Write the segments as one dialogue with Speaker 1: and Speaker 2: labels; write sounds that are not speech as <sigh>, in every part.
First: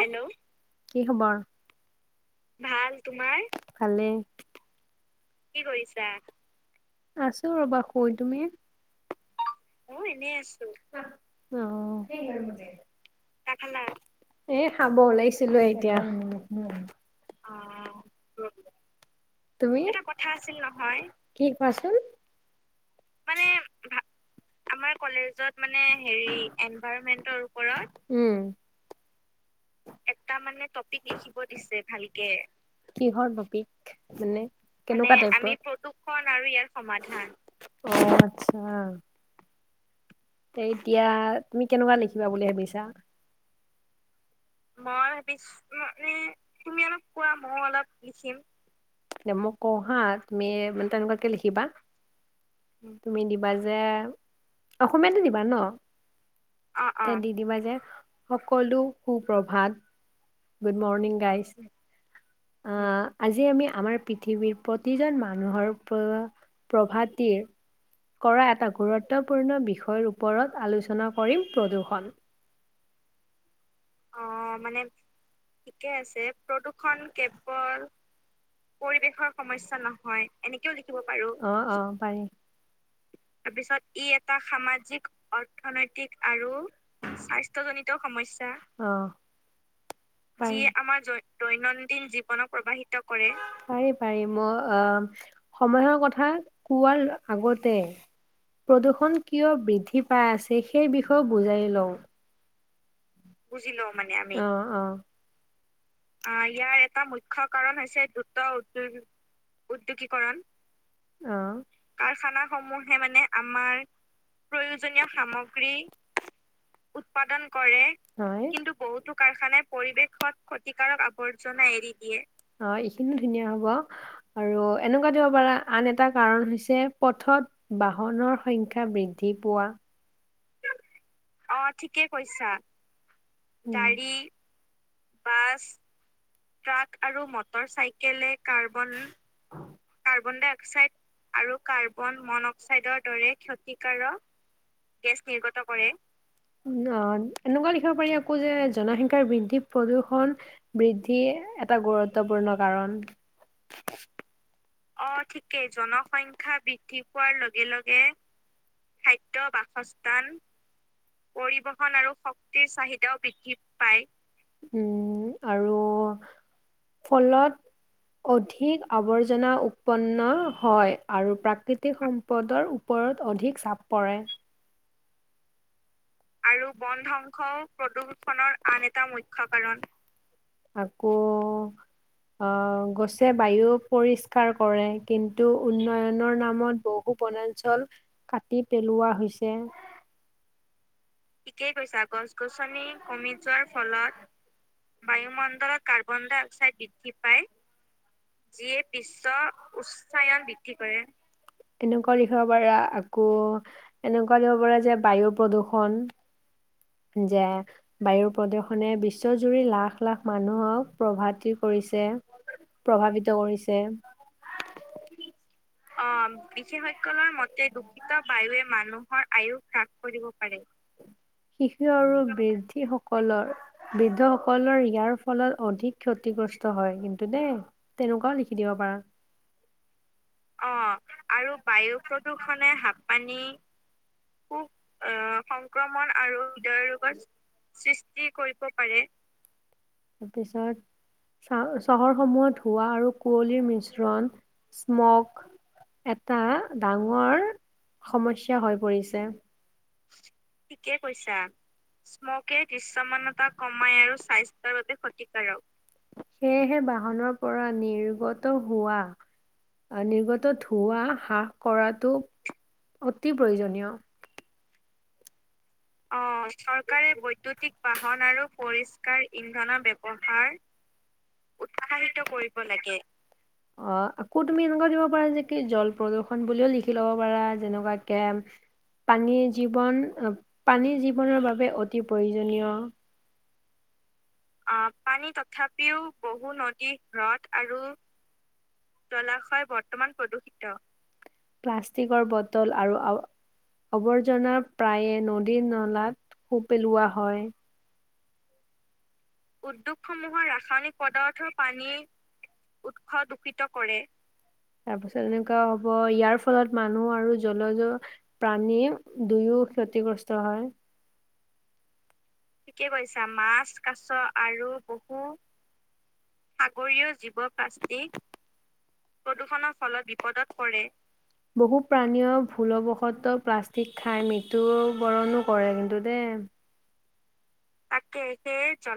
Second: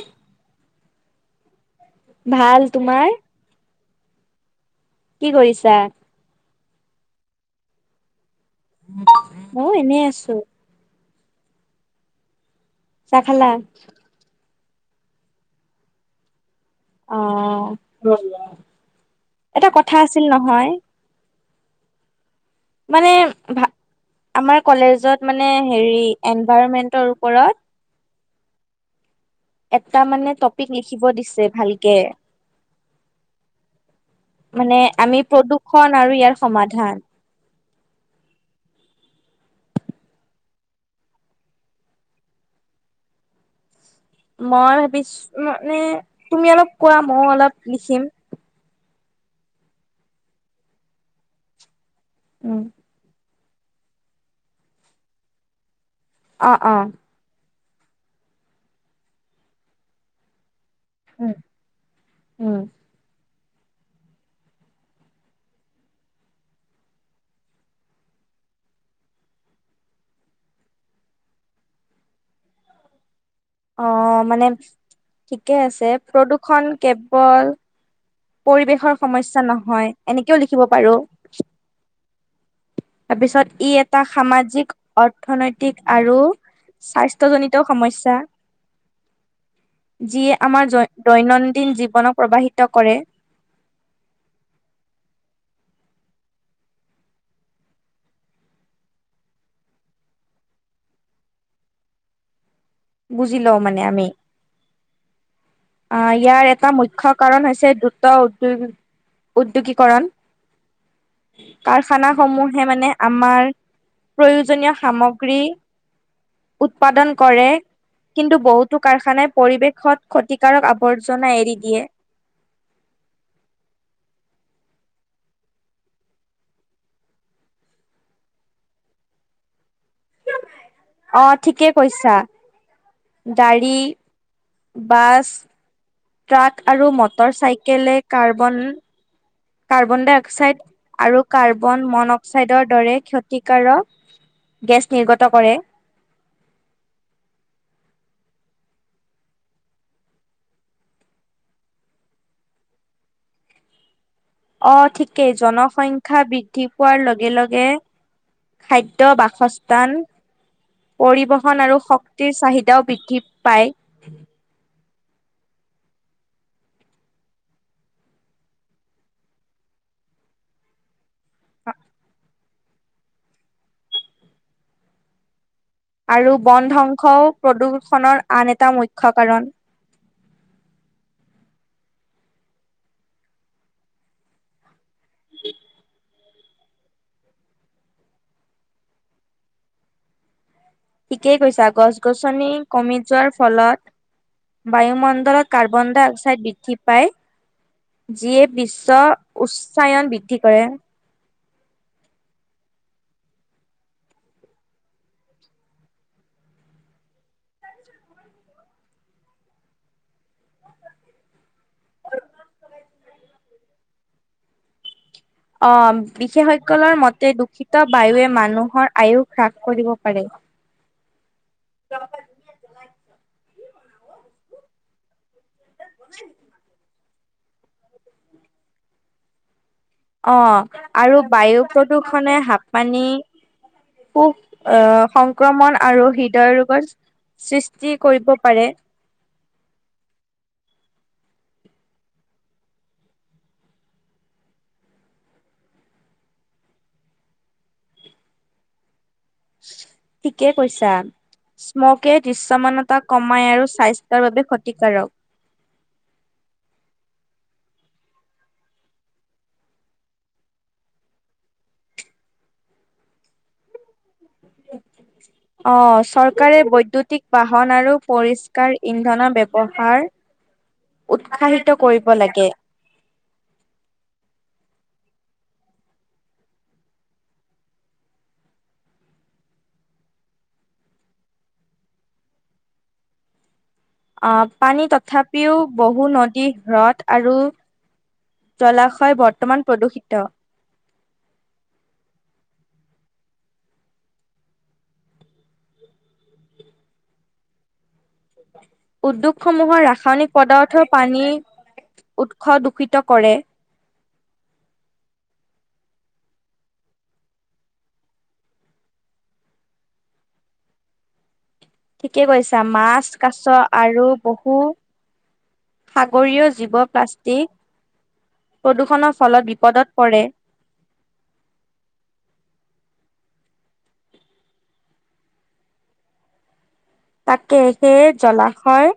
Speaker 1: Hello কি খবৰ, ভাল তোমাৰ ভালেই। কি কৰিছা? আছো ৰ'বা শুই তুমি
Speaker 2: ময়ো
Speaker 1: মই
Speaker 2: আছো
Speaker 1: এনেই আছোঁ। অ, ' চাহ খালা? এ খাব ওলাইছিলোৱে এতিয়া।
Speaker 2: অ <inaudible>
Speaker 1: তুমি এটা কথা আছিল নহয় কি কোৱাচোন।
Speaker 2: মানে ভা আমাৰ কলেজত মানে হেৰি এনভাইৰণমেন্টৰ ওপৰত
Speaker 1: উম।
Speaker 2: এটা মান
Speaker 1: এটা মানে টপিক লিখিব দিছে ভালকে। কিহৰ টপিক? মানে কেনেকুৱা টাইপৰ? আমি প্ৰদূ্ষণ আৰু ইয়াৰ সমাধান? অ', আচ্ছা। তে এতিয়া তুমি কেনেকুৱা লিখিবা বুলি ভাবিছা? মই ভাবিছো মানে, তুমি অলপ কোৱা ময়ো অলপ লিখিম। এ মোক কওঁ হা, তুমি মানে তেনেকুৱাকে লিখিবা
Speaker 2: উম।
Speaker 1: তুমি দিবা যে, অসমীয়াতে দিবা ন? অ', অ'। তে দি দিবা যে, সকলো সু প্ৰভাত good morning
Speaker 2: um
Speaker 1: guys,
Speaker 2: um
Speaker 1: অ' আজি আমি আমাৰ পৃথিৱীৰ প্ৰতিজন মানুহৰ ওপৰত প্ৰভাতিৰ কৰা এটা গুৰুত্বপূৰ্ণ বিষয়ৰ ওপৰত আলোচনা কৰিম, প্ৰদূ্ষণ। অ', মানে ঠিকে আছে। প্ৰদূ্ষণ কেৱল পৰিৱেশৰ সমস্যা নহয়, এনেকেও লিখিব পাৰো। অ', অ', পাৰে।
Speaker 2: তাৰপিছত ই এটা সামাজিক,
Speaker 1: অৰ্থ
Speaker 2: অৰ্থনৈতিক আৰু
Speaker 1: স্বাস্থ্য
Speaker 2: স্বাস্থ্যজনিত সমস্যা। যিয়ে আমাৰ জৈ-দৈনন্দিন জীৱনক প্ৰবাহিত কৰে।
Speaker 1: পাৰি, পাৰি। মই অ' সময়ৰ কথা কোৱাৰ আগতে প্ৰদূৰণ কিয় বৃদ্ধি পাই আছে, সেই বিষয়েও বুজাই লওঁ।
Speaker 2: বুজি লওঁ মানে আমি। ইয়াৰ এটা মুখ্য কাৰণ হৈছে দ্ৰুত উদ্যোগ উদ্যোগীকৰণ।
Speaker 1: অ'।
Speaker 2: কাৰখানা
Speaker 1: কাৰখানাসমূহে
Speaker 2: সমূহে মানে আমাৰ প্ৰয়োজনীয় সামগ্ৰী উৎপাদন কৰে। কিন্তু বহুতো কাৰখানাই পৰিৱেশত ক্ষতিকাৰক
Speaker 1: ক্ষতিকাৰক আৱৰ্জনা এৰি দিয়ে। অ', এইখিনিও ধুনীয়া হ'ব। আৰু এনেকুৱা দিব পাৰ, আন এটা কাৰণ হৈছে পথত বাহনৰ সংখ্যা বৃদ্ধি পোৱা
Speaker 2: অ', ঠিকে কৈছা। গাড়ী, বাছ ট্ৰাক
Speaker 1: ট্ৰাক
Speaker 2: আৰু মটৰ চাইকেলে কাৰ্বন কাৰ্বন ডাই অক্সাইড আৰু কাৰ্বন মন অক্সাইডৰ দৰে ক্ষতিকাৰক
Speaker 1: দক্ষিকাৰক
Speaker 2: গেছ নিৰ্গত কৰে।
Speaker 1: অ', এনেকুৱা লিখিব পাৰি আকৌ যে, জনসংখ্যাৰ বৃদ্ধি প্ৰদূষণ বৃদ্ধিয়ে এটা গুৰুত্বপূৰ্ণ কাৰণ।
Speaker 2: <inaudible>
Speaker 1: অ', ঠিকেই। জনসংখ্যা বৃদ্ধি পোৱাৰ লগে-লগে খাদ্য, বাসস্থান পৰিবহন আৰু শক্তিৰ চাহিদাও বৃদ্ধি পায়। উম, আৰু ফলত অধিক আৱৰ্জনা উৎপন্ন হয়। আৰু প্ৰাকৃতিক সম্পদৰ ওপৰত অধিক চাপ পৰে। আৰু বনধ্বংস প্ৰদূষণৰ আন এটা মুখ্য কাৰণ। আকৌ আঁহ গছে বায়ু পৰিষ্কাৰ কৰে। কিন্তু উন্নয়নৰ নামত বহু বনাঞ্চল কাটি পেলোৱা হৈছে। ঠিকেই কৈছা, গছ গছনি কমি যোৱাৰ ফলত বায়ুমণ্ডলত কৰ্বনডাই অক্সাইড বৃদ্ধি পায়। যিয়ে বিশ্ব উচ্চায়ন বৃদ্ধি কৰে। এনেকুৱা দেখিব পাৰা, আকৌ এনেকুৱা দেখিব পাৰা যে বায়ু প্ৰদূৰষণ। যে বায়ু প্ৰদূ্ষনে বিশ্বজুৰি লাখ লাখ মানুহক প্ৰভাতি কৰিছে। প্ৰভাৱিত কৰিছে।
Speaker 2: <inaudible> অঁ,
Speaker 1: অ',
Speaker 2: বিশেষসৈকলৰ
Speaker 1: বিশেষজ্ঞসকলৰ
Speaker 2: মতে দূষিত বায়ুৱে মানুহৰ আয়ুস হ্ৰাস কৰিব পাৰে।
Speaker 1: শিশু আৰু বৃদ্ধি সকলৰ বৃদ্ধ সকলৰ ইয়াৰ ফলত অধিক ক্ষতিগ্ৰস্ত হয় কিন্তু দেই, তেনেকুৱাও লিখি দিব
Speaker 2: অ',
Speaker 1: পাৰা। অঁ আৰু বায়ু
Speaker 2: প্ৰদূষণে
Speaker 1: প্ৰদূৰষণে হাপ
Speaker 2: হাঁপানি,
Speaker 1: পানী উম, সংক্ৰমণ আৰু হৃদয় ৰোগৰ সৃষ্টি কৰিব পা ৰি, তাৰপিছত চা চহৰসমূহত ধৱা আৰু কুঁৱলীৰ মিশ্ৰণ স্মক। এটা ডাঙৰ সমস্যা হৈ পৰিছে।
Speaker 2: <inaudible> ঠিকে কৈছা, স্মকে
Speaker 1: স্মকিং
Speaker 2: দৃশ্যমানতা কমাই আৰু স্বাস্থ্যৰ বাবে ক্ষতিকাৰক।
Speaker 1: সেয়েহে বাহনৰ পৰা নিৰ্গত হোৱা, নিৰ্গত ধোৱা হ্ৰাস কৰাতটো অতি প্ৰয়োজনীয়।
Speaker 2: <inaudible> আঁহ
Speaker 1: অ',
Speaker 2: চৰকাৰে
Speaker 1: চৰকাৰে
Speaker 2: বৈদ্যুতিক বাহন আৰু পৰিষ্কাৰ ইন্ধনৰ ব্যৱহাৰ, উৎসাহিত কৰিব লাগে।
Speaker 1: লাগে। অঁ আকৌ তুমি এনেকুৱা দিব পাৰা যে কি জল প্ৰদূৰ্ষণ বুলিও লিখি লব পাৰা যেনেকুৱাকে। পানীৰ জীৱন, পানীৰ জীৱনৰ বাবে অতি প্ৰয়োজনীয়।
Speaker 2: আঁহ
Speaker 1: অ', পানীত
Speaker 2: তথাপিওঁ
Speaker 1: পিও
Speaker 2: বহু নদী হৃদ আৰু জলাশয়
Speaker 1: জলা
Speaker 2: বৰ্তমান প্ৰদূষিত।
Speaker 1: প্লাষ্টিকৰ বটল আৰু আও আৱৰ্জনা প্ৰায়ে নদীৰ নলাত সো পেলোৱা হয়।
Speaker 2: উদ্যোগ সমূহৰ ৰাসায়নিক পদাৰ্থ পানী উৎস দূষিত কৰে। <inaudible>
Speaker 1: তাৰ পিছত এনেকুৱা হ'ব, ইয়াৰ ফলত মানুহ আৰু জলজ প্ৰণী দুয়ো ক্ষতিগ্ৰস্ত হয়।
Speaker 2: ঠিকে কৈছা, মাছ, কাছ
Speaker 1: মাছ
Speaker 2: আৰু বহু
Speaker 1: আৰু
Speaker 2: সাগৰীয় জীৱ
Speaker 1: সাগৰীয়
Speaker 2: প্লাষ্টিক প্ৰদূষণৰ ফলত বিপদত পৰে।
Speaker 1: কৰে। বহু প্ৰাণীয় ভুলবশত প্লাষ্টিক খাই মৃত্যুবৰণো কৰে কিন্তু দেই।
Speaker 2: তাকে, সেয়ে জলাশয়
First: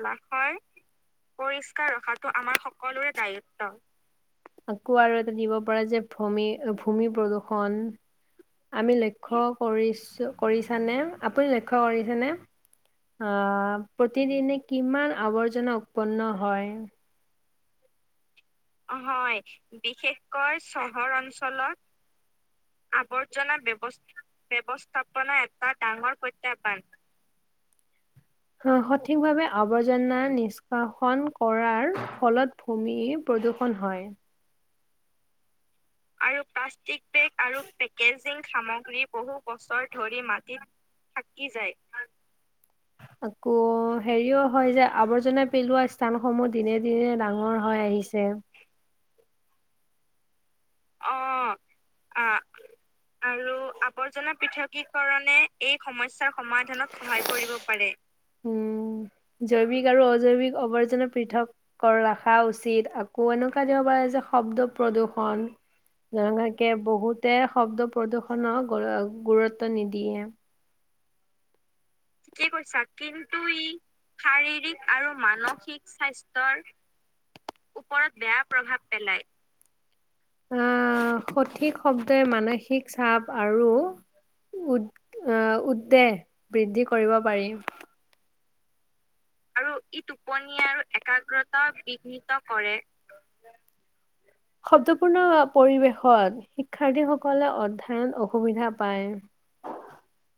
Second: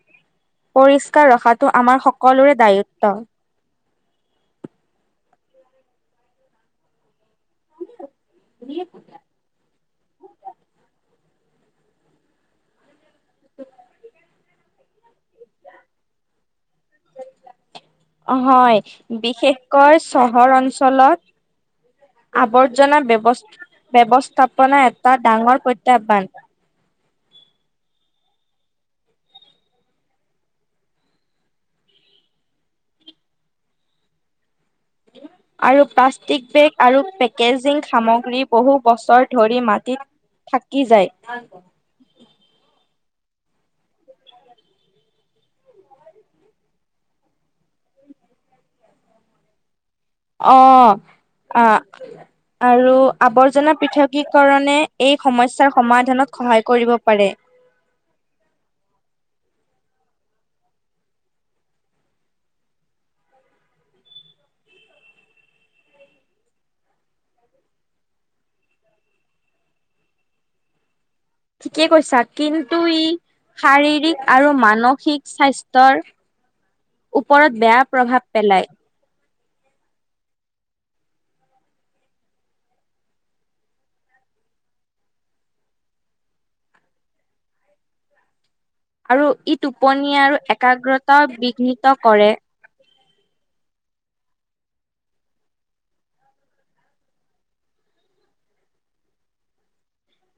Speaker 2: পৰিষ্কাৰ ৰখাতো আমাৰ সকলোৰে দায়িত্ব।
Speaker 1: আকৌ আৰু এটা দিব পৰা যে, ভূমি ভূমি প্ৰদূ্ষণ আমি লক্ষ্য কৰিছো কৰিছানে আপুনি লক্ষ্য কৰিছানে? আহ প্ৰতিদিনে কিমান আৱৰ্জনা উৎপন্ন হয়।
Speaker 2: অ হয়, বিশেষকৈ চহৰ অঞ্চলত আৱৰ্জনা ব্যৱ-ব্যৱস্থাপনা এটা
Speaker 1: প্ৰণায়ত
Speaker 2: ডাঙৰ প্ৰত্যাহ্বান।
Speaker 1: সঠিকভাৱে আৱৰ্জনা নিষ্কাশন কৰাৰ ফলত ভূমি প্ৰদূষণ হয়।
Speaker 2: আৰু
Speaker 1: আৰু
Speaker 2: প্লাষ্টিক বেগ আৰু
Speaker 1: পেক
Speaker 2: পেকেজিং
Speaker 1: পেকেজিং
Speaker 2: সামগ্ৰী বহু বছৰ ধৰি মাটিত থাকি যায়।
Speaker 1: আকৌ হেৰিও হয় যে আৱৰ্জনা পেলোৱা স্থানসমূহ দিনে দিনে ডাঙৰ হৈ আহিছে।
Speaker 2: অ, আহ আৰু আৱৰ্জনা পৃথকীকৰণে
Speaker 1: কি
Speaker 2: এই
Speaker 1: কাৰণে
Speaker 2: সমস্যাৰ
Speaker 1: এই
Speaker 2: সমাধানত সহায় কৰিব পাৰে।
Speaker 1: ঘটিব পাৰে। উম,
Speaker 2: <inaudible>
Speaker 1: জৈৱিক আৰু অজৈৱিক আৱৰ্জনা পৃথক ৰখা উচিত আকৌ এনেকুৱা দিব পাৰে যে শব্দ প্ৰদূৰ্ষণ যেনেকে বহুতে শব্দ প্ৰদূ্ষনৰক গুৰুত্ব নিদিয়ে।
Speaker 2: ঠিকে কৈছ চা
Speaker 1: ঠিকেই কৈছে।
Speaker 2: কিন্তু ই
Speaker 1: কিন্তু ই
Speaker 2: শাৰীৰিক আৰু
Speaker 1: শাৰীৰিক
Speaker 2: মানসিক স্বাস্থ্যৰ ওপৰত বেয়া প্ৰভাৱ পেলাই।
Speaker 1: প্ৰভাৱ পেলাই। আহ, সঠিক শব্দই মানসিক চাপ আৰু উদ আহ, উদ্বেগ বৃদ্ধি কৰিব পাৰি।
Speaker 2: আৰু ই টোপনি আৰু একাগ্ৰতা বিঘ্নিত কৰে।
Speaker 1: কৰে। শব্দপূৰ্ণ পৰিৱেশত শিক্ষাৰ্থীসকলে অধ্যয়ন অসুবিধা পায়।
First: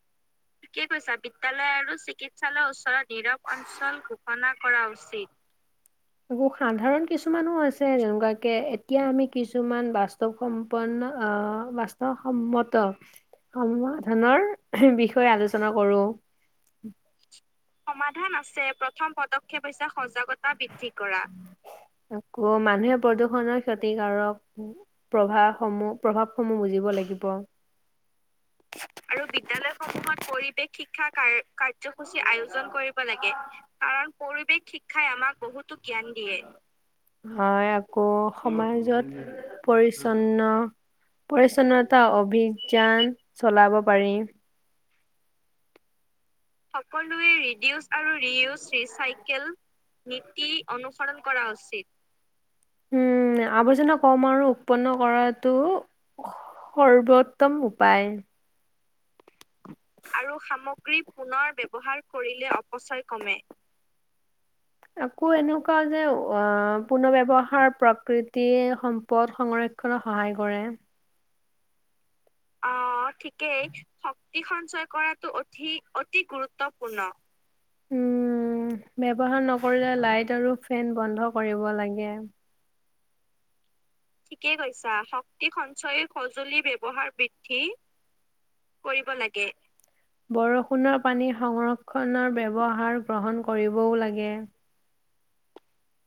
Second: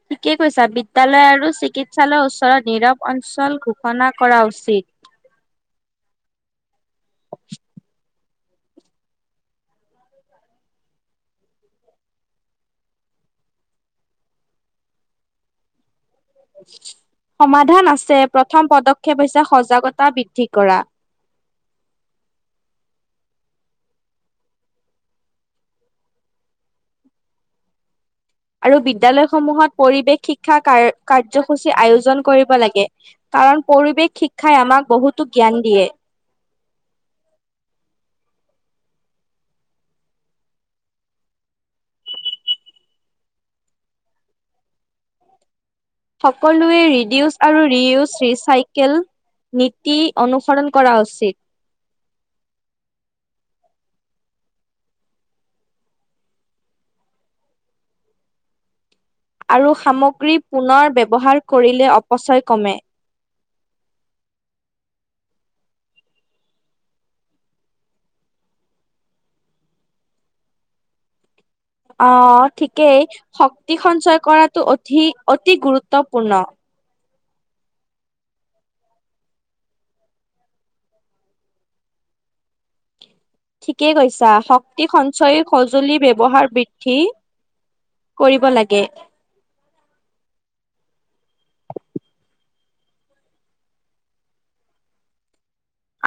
Speaker 2: ঠিকে কৈছা। বিদ্যালয় আৰু চিকিৎসালয়ৰ ওচৰত নীৰৱ অঞ্চল ঘোষণা কৰা উচিত।
Speaker 1: আকৌ সাধাৰণ কিছুমানো আছে যেনেকুৱাকে এতিয়া আমি কিছুমান বাস্তৱ সম্পন্ন আহ, বাস্তৱসন্মত সমাধানৰ বিষয়ে আলোচনা কৰো। সমাধান আছে, প্ৰথম পদক্ষেপ হৈছে সজাগতা বৃদ্ধি কৰা। আকৌ মানুহে প্ৰদূষণৰ ক্ষতিকাৰক প্ৰভাস সমূহ প্ৰভাৱসমূহ বুজিব লাগিব। আৰু বিদ্যালয়সমূহত
Speaker 2: শিক্ষা
Speaker 1: পৰিৱেশ
Speaker 2: কাৰ
Speaker 1: শিক্ষা
Speaker 2: কাৰ্যসূচী আয়োজন
Speaker 1: কাৰ-কাৰ্যসূচীৰ আয়োজন কৰিব ব লাগে,
Speaker 2: কাৰণ পৰিৱেশ
Speaker 1: কাৰণ
Speaker 2: শিক্ষাই
Speaker 1: পৰিৱেশ
Speaker 2: আমাক
Speaker 1: শিক্ষাই
Speaker 2: বহুতো
Speaker 1: আমাক
Speaker 2: জ্ঞান
Speaker 1: বহুতো
Speaker 2: দিয়ে।
Speaker 1: জ্ঞান দিয়ে। হয় আকৌ সমাজত পৰিচ্ছন্ন পৰিচ্ছন্নতা অভিযান চলাব পাৰি।
Speaker 2: সকলোৱে
Speaker 1: সকলোৱে
Speaker 2: ৰিডিউচ আৰু
Speaker 1: ৰিডিউজ
Speaker 2: ৰিউজ
Speaker 1: আৰু ৰিইউজ
Speaker 2: ৰিচাইকেল
Speaker 1: ৰিচাইকেল
Speaker 2: নীতি
Speaker 1: নীতি
Speaker 2: অনুসৰণ কৰা
Speaker 1: অনুসৰণ
Speaker 2: উচিত।
Speaker 1: কৰা উচিত।
Speaker 2: <inaudible>
Speaker 1: উম আৱৰ্জনা কম আৰু উৎপন্ন কৰাটো সৰ্বোত্তম উপাই।
Speaker 2: আৰু
Speaker 1: আৰু
Speaker 2: সামগ্ৰী পুনৰ
Speaker 1: সামগ্ৰী
Speaker 2: ব্যৱহাৰ
Speaker 1: পুনৰ
Speaker 2: কৰিলে
Speaker 1: ব্যৱহাৰ
Speaker 2: অপচয়
Speaker 1: কৰিলে
Speaker 2: কমে।
Speaker 1: অপচয় কমে।
Speaker 2: <inaudible>
Speaker 1: আকৌ এনেকুৱা যে আ পুনৰ ব্যৱহাৰ প্ৰকৃতি সম্পদ সংৰক্ষ ক্ষণত সহায় কৰে।
Speaker 2: অঁ। ঠিকেই, শক্তি সঞ্চয় কৰাটো অধিক অতি গুৰুত্বপূৰ্ণ। <unintelligible>
Speaker 1: উম, ব্যৱহাৰ নকৰিলে লাইট আৰু ফেন বন্ধ কৰিব লাগে।
Speaker 2: ঠিকেই কৈছা শক্তি সঞ্চয় সঁজুলি ব্যৱহাৰ বৃদ্ধি কৰিব লাগে।
Speaker 1: কৰিব লাগে। বৰষুণৰ পানী সংৰক্ষণৰ ব্যৱহাৰ গ্ৰহণ কৰিবও লাগে।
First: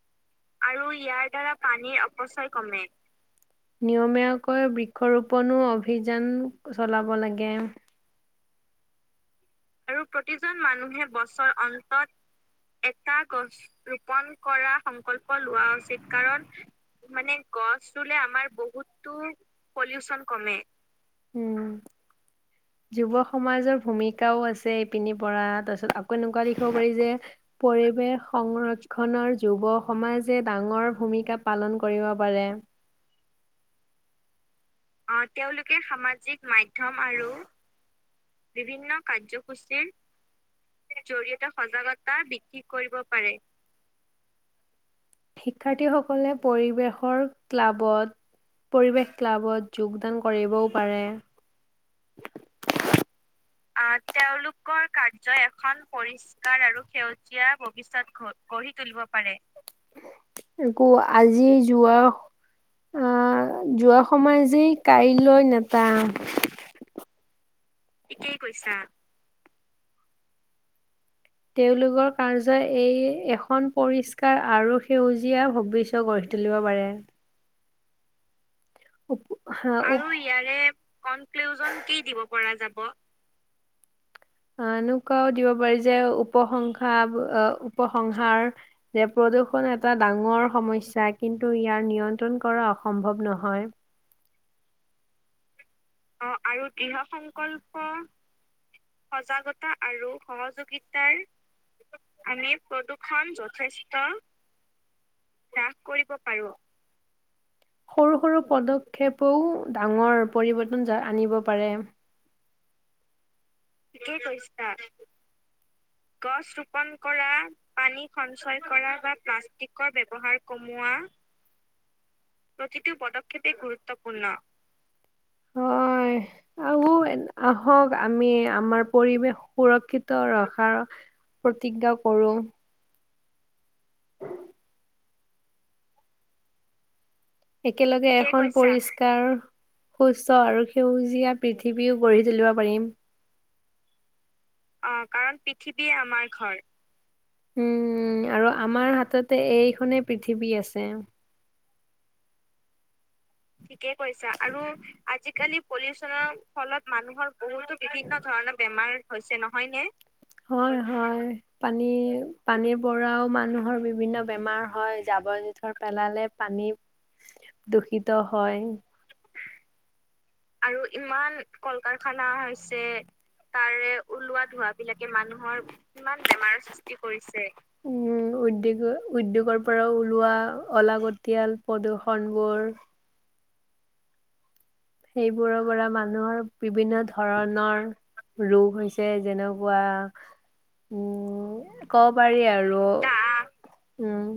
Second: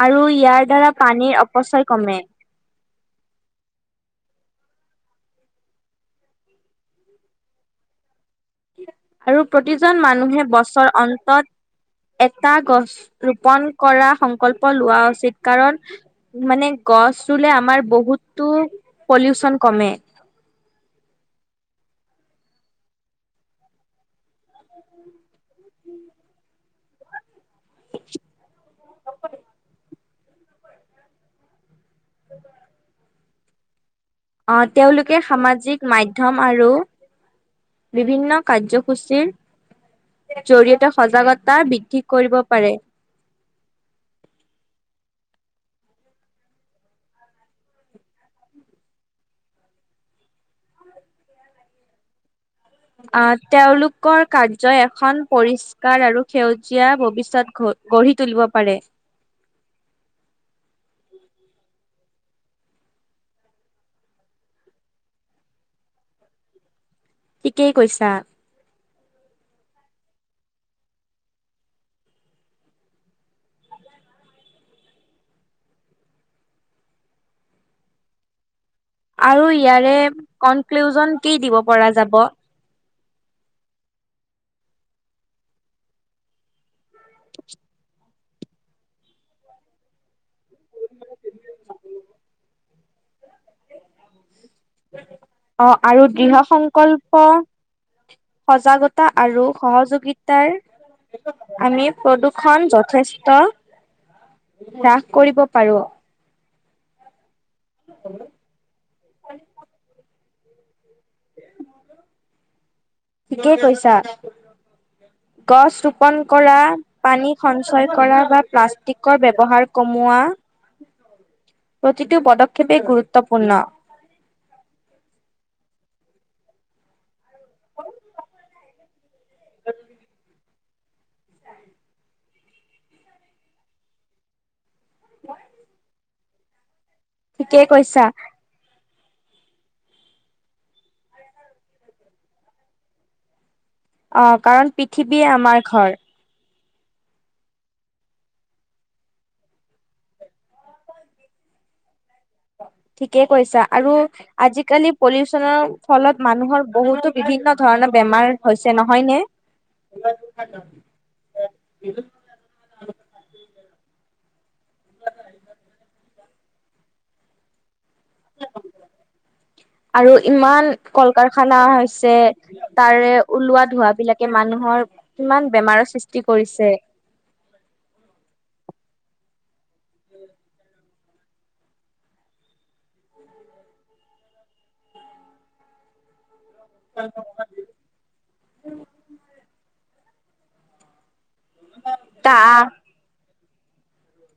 Speaker 2: আৰু ইয়া
Speaker 1: আৰু ইয়াৰ দ্বাৰা পানীৰ অপচয় কমে। নিয়মীয়াকৈ বৃক্ষৰোপণো অভিযান চলাব লাগে।
Speaker 2: আৰু প্ৰতিজন মানুহে
Speaker 1: মানুহ
Speaker 2: বছৰ অন্তত
Speaker 1: বছৰ অন্তত
Speaker 2: এটা গছ
Speaker 1: এটা
Speaker 2: ৰোপন কৰা সংকল্প
Speaker 1: কৰা
Speaker 2: লোৱা
Speaker 1: সংকল্প
Speaker 2: উচিত।
Speaker 1: লোৱা
Speaker 2: কাৰণ
Speaker 1: উচিত কাৰণ
Speaker 2: মানে গছ
Speaker 1: মানে
Speaker 2: ৰুলে আমাৰ
Speaker 1: ৰুলে আমাৰ
Speaker 2: বহুতো পলিউশ্যন কমে।
Speaker 1: কমে, উমঁ। যুৱ সমাজৰ ভূমিকাও আছে ইপিনি পৰা তাৰ পিছত আকৌ এনেকুৱা লিখিব পাৰি যে পৰিৱেশ সংৰক্ষণৰ যুৱ সমাজে ডাঙৰ ভূমিকা পালন কৰিব পাৰে।
Speaker 2: অঁ' তেওঁলোকে
Speaker 1: অধিক
Speaker 2: সামাজিক মাধ্যম আৰু বিভিন্ন
Speaker 1: বিভিন্ন কাৰ্যসূচীৰ
Speaker 2: জৰি়য়তে সজাগতা বৃদ্ধি কৰিব পাৰে।
Speaker 1: দিব পাৰে। শিক্ষাৰ্থীসকলে পৰিৱেশৰ ক্লাবত পৰিৱেশ ক্লাব যোগদান কৰিবও পাৰে। <unintelligible>
Speaker 2: আহ
Speaker 1: আঁ'
Speaker 2: তেওঁলোকৰ কাৰ্যই
Speaker 1: তেওঁলোকৰ
Speaker 2: এখন
Speaker 1: কাৰ্য এখন
Speaker 2: পৰিষ্কাৰ আৰু
Speaker 1: পৰিষ্কাৰ আৰু
Speaker 2: সেউজীয়া ভৱিষ্যত
Speaker 1: সেউজীয়া
Speaker 2: গঢ়ি তুলিব
Speaker 1: গঢ়ি
Speaker 2: পাৰে।
Speaker 1: তুলিব পাৰে। আকৌ আজি যোৱা আহ' যোৱা সময় যি কাইলৈ নেতা।
Speaker 2: ঠিকেই কৈছা।
Speaker 1: কৈছা। তেওঁলোকৰ কাৰ্যই এই এখন পৰিষ্কাৰ আৰু সেউজীয়া ভৱিষ্য গঢ়ি তুলিব পাৰে। আৰু
Speaker 2: ইয়াৰে
Speaker 1: ইয়াৰে
Speaker 2: কনক্লুজন কি দিব
Speaker 1: কনক্লুজন
Speaker 2: পৰা
Speaker 1: কি
Speaker 2: যাব?
Speaker 1: দিব পৰা যাব? এনেকুৱাও দিব পাৰি যে উপসংসা আহ' উপসংসাৰ যে প্ৰদূষণ এটা ডাঙৰ সমস্যা কিন্তু ইয়াৰ নিয়ন্ত্ৰণ কৰা অসম্ভৱ নহয়।
Speaker 2: অঁ' আৰু দৃঢ় সংকল্প সজাগতা আৰু সহযোগিতাৰ
Speaker 1: তাৰ
Speaker 2: আমি প্ৰদূষণ যথেষ্ট
Speaker 1: ত
Speaker 2: হ্ৰাস কৰিব
Speaker 1: নাশ
Speaker 2: পাৰো।
Speaker 1: কৰিব পাৰো। সৰু সৰু পদক্ষেপেও ডাঙৰ পৰিৱৰ্তন আনিব পাৰে।
Speaker 2: ঠিকেই কৈছা।
Speaker 1: ঠিকেই কৈছা।
Speaker 2: গছ ৰোপন
Speaker 1: গছ
Speaker 2: কৰা,
Speaker 1: ৰোপন কৰা,
Speaker 2: পানী সঞ্চয়
Speaker 1: পানী
Speaker 2: কৰা বা
Speaker 1: সঞ্চয় কৰা
Speaker 2: প্লাষ্টিকৰ
Speaker 1: বা
Speaker 2: ব্যৱহাৰ
Speaker 1: প্লাষ্টিকৰ
Speaker 2: কমোৱা
Speaker 1: ব্যৱহাৰ কমোৱা-
Speaker 2: প্ৰতিটো পদক্ষেপেই গুৰুত্বপূৰ্ণ।
Speaker 1: গুৰুত্বপূৰ্ণ। হয়, আউ আহক আমি আমাৰ পৰিৱেশ সুৰক্ষিত ৰখাৰ প্ৰতিজ্ঞা কৰোঁ। <unintelligible>
Speaker 2: <unintelligible> ঠিকেই কৈছা।
Speaker 1: একেলগে এখন পৰিষ্কাৰ সুস্থ আৰু সেউজীয়া পৃথিৱীও গঢ়ি তুলিব পাৰিম।
Speaker 2: অ', কাৰণ
Speaker 1: অ',
Speaker 2: পৃথিৱীয়ে
Speaker 1: কাৰণ
Speaker 2: আমাৰ ঘৰ।
Speaker 1: পৃথিৱীয়ে আমাৰ ঘৰ। উম, আৰু আমাৰ হাততে এইখনেই পৃথিৱী আছে।
Speaker 2: ঠিকেই কৈছা
Speaker 1: ঠিকে
Speaker 2: আৰু
Speaker 1: কৈছা, আৰু
Speaker 2: আজিকালি
Speaker 1: আজিকালি
Speaker 2: পলিউচনৰ ফলত
Speaker 1: পলিউচনৰ
Speaker 2: মানুহৰ
Speaker 1: ফলত
Speaker 2: বহুতো
Speaker 1: মানুহ হৰ
Speaker 2: বিভিন্ন
Speaker 1: বহুতো
Speaker 2: ধৰণৰ
Speaker 1: বিভিন্ন
Speaker 2: বেমাৰ
Speaker 1: ধৰণৰ
Speaker 2: হৈছে
Speaker 1: বেমাৰ
Speaker 2: নহয় নে?
Speaker 1: হৈছে নহয়নে? হয়, হয়, পানী পানীৰ পৰাও মানুহৰ বিভিন্ন বেমাৰ হয়, জাবৰ জোথৰ পেলালে পানী দূষিত হয়।
Speaker 2: <unintelligible> আৰু ইমান কল
Speaker 1: ইমান
Speaker 2: কলকাৰখানা হৈছে তাৰে ওলোৱা
Speaker 1: তাৰে
Speaker 2: ধোৱাবিলাকে মানুহৰ কিমান বেমাৰৰ সৃষ্টি কৰিছে।
Speaker 1: কৰিছে। উম, উদ্যোগ উদ্যোগৰ পৰা ওলোৱা অলাগতিয়াল প্ৰদূৰ্ষনবোৰ। সেইবোৰৰ পৰা মানুহৰ বিভিন্ন ধৰণৰ ৰোগ হৈছে যেনেকুৱা উম। ক'ব পাৰি
Speaker 2: কাহ
Speaker 1: আৰু উম।